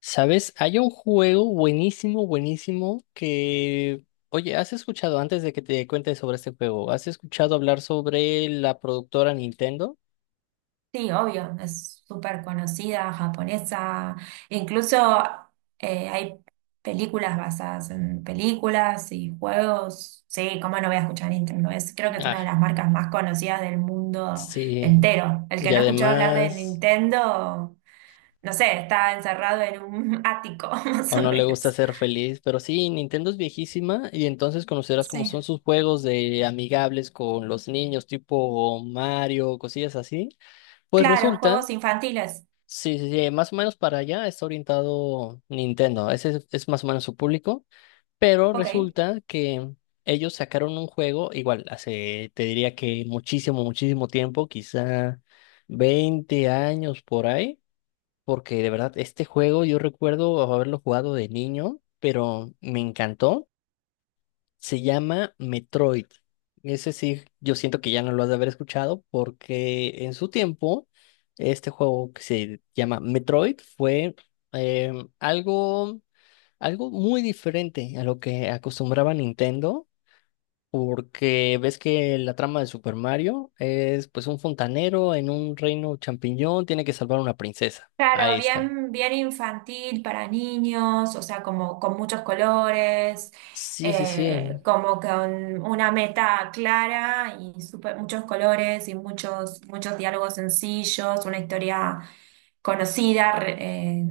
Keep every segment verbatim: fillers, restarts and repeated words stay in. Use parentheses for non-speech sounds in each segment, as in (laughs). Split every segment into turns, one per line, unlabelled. ¿Sabes? Hay un juego buenísimo, buenísimo que... Oye, ¿has escuchado antes de que te cuente sobre este juego? ¿Has escuchado hablar sobre la productora Nintendo?
Sí, obvio, es súper conocida, japonesa, incluso eh, hay películas basadas en películas y juegos. Sí, ¿cómo no voy a escuchar a Nintendo? Es, creo que es una de
Ah,
las marcas más conocidas del mundo
sí.
entero. El que
Y
no escuchó hablar de
además,
Nintendo, no sé, está encerrado en un (laughs) ático, (laughs) más
o
o
no le gusta
menos.
ser feliz, pero sí, Nintendo es viejísima y entonces conocerás cómo
Sí,
son sus juegos de amigables con los niños, tipo Mario, cosillas así. Pues
claro,
resulta,
juegos infantiles.
sí, sí, sí, más o menos para allá está orientado Nintendo. Ese es es más o menos su público. Pero
Ok.
resulta que ellos sacaron un juego, igual, hace, te diría que muchísimo, muchísimo tiempo, quizá veinte años por ahí, porque de verdad este juego yo recuerdo haberlo jugado de niño, pero me encantó. Se llama Metroid. Ese sí, yo siento que ya no lo has de haber escuchado porque en su tiempo este juego que se llama Metroid fue em, algo algo muy diferente a lo que acostumbraba Nintendo, porque ves que la trama de Super Mario es pues un fontanero en un reino champiñón, tiene que salvar a una princesa.
Claro,
Ahí está.
bien, bien infantil para niños, o sea, como con muchos colores,
Sí, sí, sí.
eh, como con una meta clara y súper- muchos colores y muchos, muchos diálogos sencillos, una historia conocida, re- eh,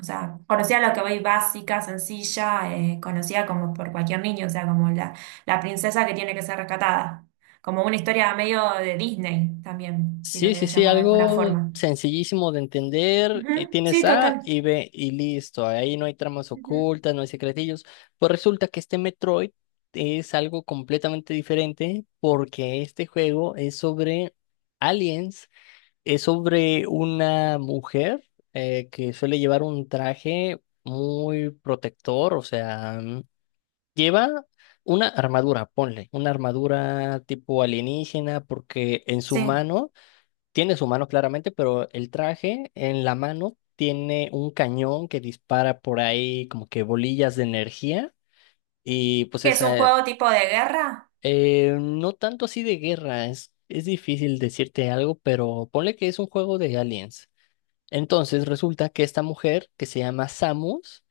o sea, conocida a lo que voy, básica, sencilla, eh, conocida como por cualquier niño, o sea, como la, la princesa que tiene que ser rescatada, como una historia medio de Disney también, si lo
Sí, sí,
querés
sí,
llamar de alguna
algo
forma.
sencillísimo de entender. eh,
Ujú,
Tienes
sí,
A
total.
y B y listo. Ahí no hay tramas
Ujú,
ocultas, no hay secretillos. Pues resulta que este Metroid es algo completamente diferente porque este juego es sobre aliens. Es sobre una mujer eh, que suele llevar un traje muy protector, o sea, mm, lleva una armadura, ponle, una armadura tipo alienígena, porque en su
sí.
mano, tiene su mano claramente, pero el traje en la mano tiene un cañón que dispara por ahí como que bolillas de energía y pues
¿Que es un
esa,
juego tipo de guerra?
eh, no tanto así de guerra, es, es difícil decirte algo, pero ponle que es un juego de aliens. Entonces resulta que esta mujer, que se llama Samus,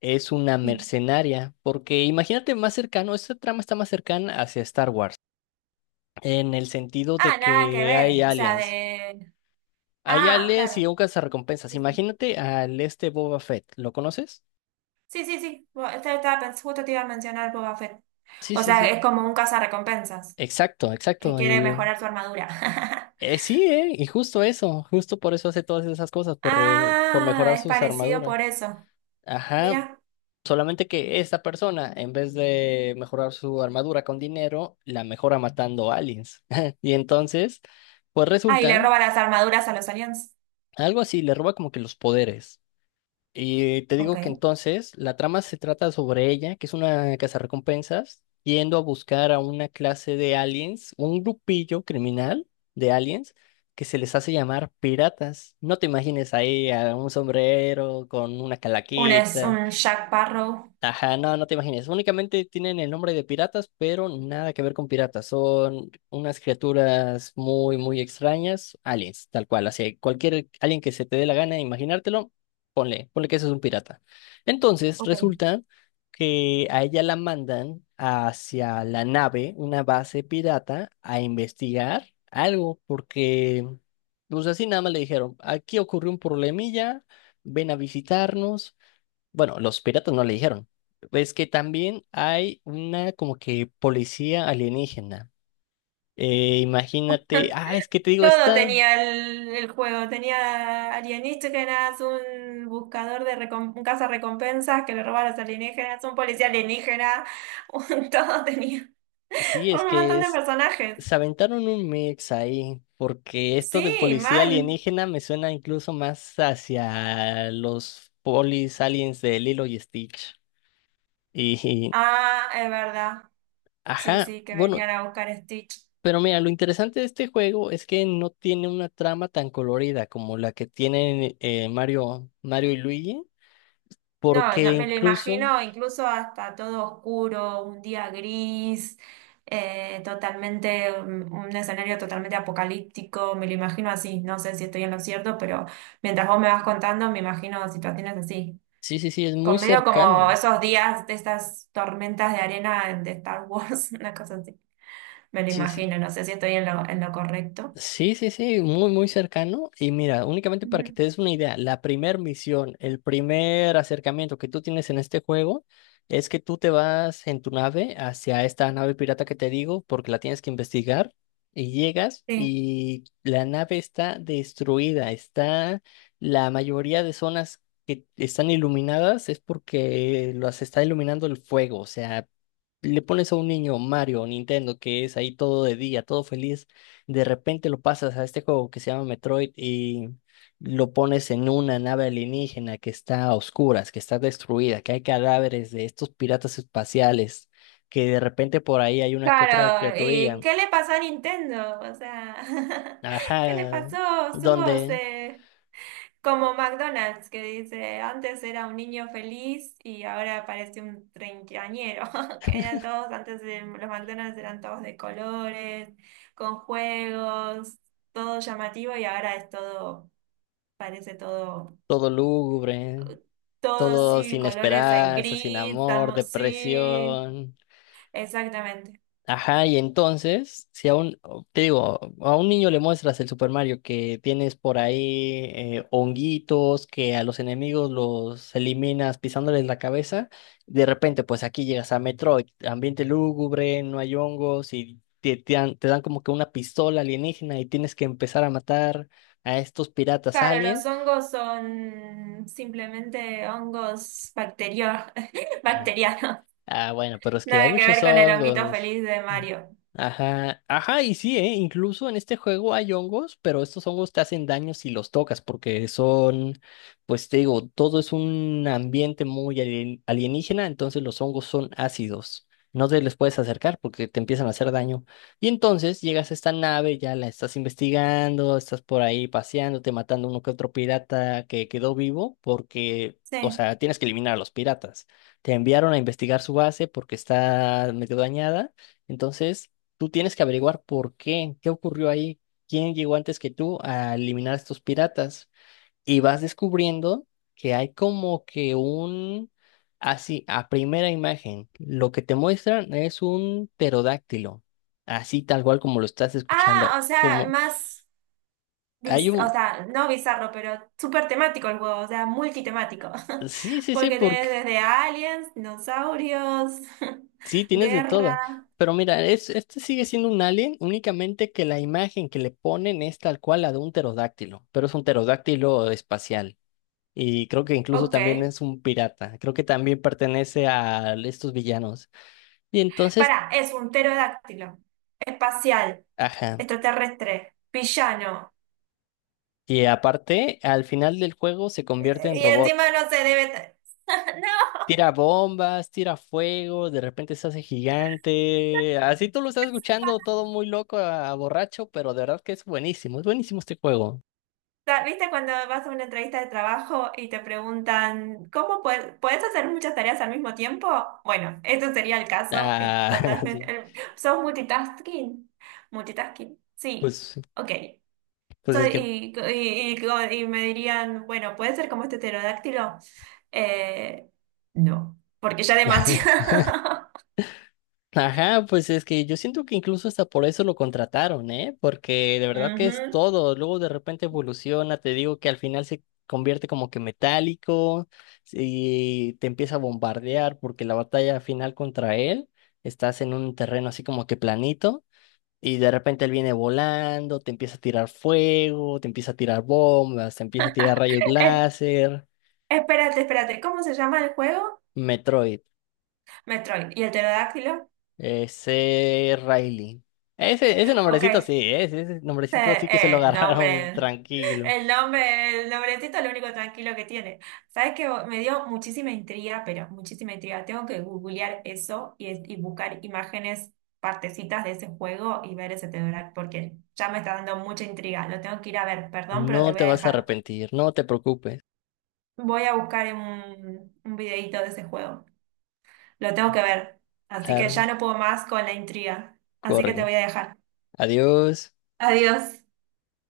es una
Sí.
mercenaria, porque imagínate más cercano, esta trama está más cercana hacia Star Wars, en el sentido
Ah,
de
nada que
que
ver.
hay
O sea,
aliens.
de.
Hay
Ah,
aliens y
claro.
un recompensas.
Sí, sí.
Imagínate al este Boba Fett, ¿lo conoces?
Sí, sí, sí. Bueno, este estaba pens- justo te iba a mencionar Boba Fett.
Sí,
O
sí,
sea,
sí.
es como un cazarrecompensas
Exacto, exacto.
que quiere
Y
mejorar su armadura. (laughs)
eh, sí, eh, y justo eso, justo por eso hace todas esas cosas, por, re- por
Ah,
mejorar
es
sus
parecido
armaduras.
por eso.
Ajá,
Mira.
solamente que esta persona, en vez de mejorar su armadura con dinero, la mejora matando aliens. (laughs) Y entonces, pues
Ah, y le
resulta,
roba las armaduras a los aliens.
algo así, le roba como que los poderes. Y te digo que
Ok.
entonces la trama se trata sobre ella, que es una cazarrecompensas, yendo a buscar a una clase de aliens, un grupillo criminal de aliens, que se les hace llamar piratas. No te imagines ahí a un sombrero con una
Un es
calaquita.
un Jack Barrow.
Ajá, no, no te imagines. Únicamente tienen el nombre de piratas, pero nada que ver con piratas. Son unas criaturas muy, muy extrañas, aliens, tal cual. Así, cualquier alien que se te dé la gana de imaginártelo, ponle, ponle que eso es un pirata. Entonces, resulta que a ella la mandan hacia la nave, una base pirata, a investigar algo, porque, pues así nada más le dijeron, aquí ocurrió un problemilla, ven a visitarnos. Bueno, los piratas no le dijeron. Es que también hay una como que policía alienígena. Eh, imagínate, ah, es que te digo,
Todo
esta,
tenía el, el juego. Tenía alienígenas, un buscador de recom- un recompensas que le robaba a los alienígenas, un policía alienígena, un- (laughs) todo tenía.
sí, es
Un
que
montón de
es,
personajes.
se aventaron un mix ahí, porque esto de
Sí,
policía
mal.
alienígena me suena incluso más hacia los polis aliens de Lilo y Stitch. Y,
Ah, es verdad. Sí,
ajá,
sí, que
bueno,
venían a buscar a Stitch.
pero mira, lo interesante de este juego es que no tiene una trama tan colorida como la que tienen eh, Mario, Mario y Luigi.
No,
Porque
no, me lo
incluso,
imagino incluso hasta todo oscuro, un día gris, eh, totalmente, un, un escenario totalmente apocalíptico, me lo imagino así, no sé si estoy en lo cierto, pero mientras vos me vas contando, me imagino situaciones así.
sí, sí, sí, es muy
Con medio como
cercano.
esos días de estas tormentas de arena de Star Wars, (laughs) una cosa así. Me lo
Sí, sí.
imagino, no sé si estoy en lo, en lo, correcto.
Sí, sí, sí, muy, muy cercano. Y mira, únicamente para que
Ujú.
te des una idea, la primer misión, el primer acercamiento que tú tienes en este juego es que tú te vas en tu nave hacia esta nave pirata que te digo, porque la tienes que investigar y llegas y la nave está destruida, está la mayoría de zonas que están iluminadas es porque las está iluminando el fuego, o sea, le pones a un niño Mario, Nintendo, que es ahí todo de día, todo feliz, de repente lo pasas a este juego que se llama Metroid y lo pones en una nave alienígena que está a oscuras, que está destruida, que hay cadáveres de estos piratas espaciales, que de repente por ahí hay una que otra
Claro, ¿y
criaturilla,
qué le pasó a Nintendo? O sea, (laughs) ¿qué le
ajá,
pasó? Somos
donde
eh, como McDonald's, que dice, antes era un niño feliz y ahora parece un treintañero, (laughs) que eran todos, antes de- los McDonald's eran todos de colores, con juegos, todo llamativo, y ahora es todo, parece todo,
todo lúgubre,
todo,
todo
sí,
sin
colores en
esperanza, sin
gris,
amor,
estamos, sí,
depresión.
exactamente.
Ajá, y entonces, si a un, o- te digo, a un niño le muestras el Super Mario que tienes por ahí eh, honguitos, que a los enemigos los eliminas pisándoles la cabeza, de repente pues aquí llegas a Metroid, ambiente lúgubre, no hay hongos y te, te dan, te dan como que una pistola alienígena y tienes que empezar a matar a estos piratas
Claro, los
aliens.
hongos son simplemente hongos bacterio- (laughs)
Ah,
bacterianos.
ah, bueno, pero es que hay
Nada que ver
muchos
con el honguito
hongos.
feliz de
Mm.
Mario.
Ajá, ajá, y sí, ¿eh? Incluso en este juego hay hongos, pero estos hongos te hacen daño si los tocas, porque son, pues te digo, todo es un ambiente muy alien- alienígena, entonces los hongos son ácidos. No te les puedes acercar porque te empiezan a hacer daño. Y entonces llegas a esta nave, ya la estás investigando, estás por ahí paseándote, matando uno que otro pirata que quedó vivo, porque, o
Sí.
sea, tienes que eliminar a los piratas, te enviaron a investigar su base porque está medio dañada. Entonces, tú tienes que averiguar por qué, qué ocurrió ahí, quién llegó antes que tú a eliminar a estos piratas. Y vas descubriendo que hay como que un, así, a primera imagen, lo que te muestran es un pterodáctilo, así tal cual como lo estás
Ah,
escuchando,
o sea,
como
más,
hay
bis- o
un...
sea, no bizarro, pero súper temático el juego, o sea, multitemático. (laughs)
Sí, sí, sí,
Porque tenés desde aliens, dinosaurios,
sí,
(laughs)
tienes de
guerra.
todo. Pero mira, es, este sigue siendo un alien, únicamente que la imagen que le ponen es tal cual la de un pterodáctilo, pero es un pterodáctilo espacial. Y creo que incluso
Ok.
también es un pirata. Creo que también pertenece a estos villanos. Y entonces,
Pará, es un pterodáctilo, espacial,
ajá.
extraterrestre, villano.
Y aparte, al final del juego se convierte en
Y
robot.
encima no se debe. ta- (laughs) No,
Tira bombas, tira fuego, de repente se hace gigante. Así tú lo estás escuchando todo muy loco a, a borracho, pero de verdad que es buenísimo. Es buenísimo este juego.
ta- ¿viste cuando vas a una entrevista de trabajo y te preguntan ¿cómo puedes, puedes hacer muchas tareas al mismo tiempo? Bueno, esto sería el caso, es
Ah, (laughs)
totalmente.
sí.
el- ¿Sos multitasking? Multitasking, sí,
Pues,
ok.
pues es
Soy,
que,
y, y- y- y me dirían, bueno, ¿puede ser como este pterodáctilo? Eh, no, porque ya
(laughs)
demasiado. (laughs)
ajá, pues es que yo siento que incluso hasta por eso lo contrataron, ¿eh? Porque de verdad que es
Ujú.
todo. Luego de repente evoluciona, te digo que al final se convierte como que metálico y te empieza a bombardear porque la batalla final contra él, estás en un terreno así como que planito y de repente él viene volando, te empieza a tirar fuego, te empieza a tirar bombas, te empieza a tirar rayos
Eh,
láser.
espérate, espérate, ¿cómo se llama el juego?
Metroid.
Metroid. ¿Y el pterodáctilo?
Ese Riley. Ese, ese
Ok.
nombrecito
Eh,
sí, ¿eh? ese, ese nombrecito sí que se lo
eh,
agarraron (laughs)
nombre,
tranquilo.
el nombre, el nombrecito es lo único tranquilo que tiene. Sabes que me dio muchísima intriga, pero muchísima intriga. Tengo que googlear eso y, es- y buscar imágenes, partecitas de ese juego y ver ese titular, porque ya me está dando mucha intriga. Lo tengo que ir a ver, perdón,
No
pero te voy
te
a
vas a
dejar.
arrepentir, no te preocupes.
Voy a buscar un, un videíto de ese juego. Lo tengo que ver. Así que ya
Claro,
no puedo más con la intriga. Así que te
corren.
voy a dejar.
Adiós.
Adiós.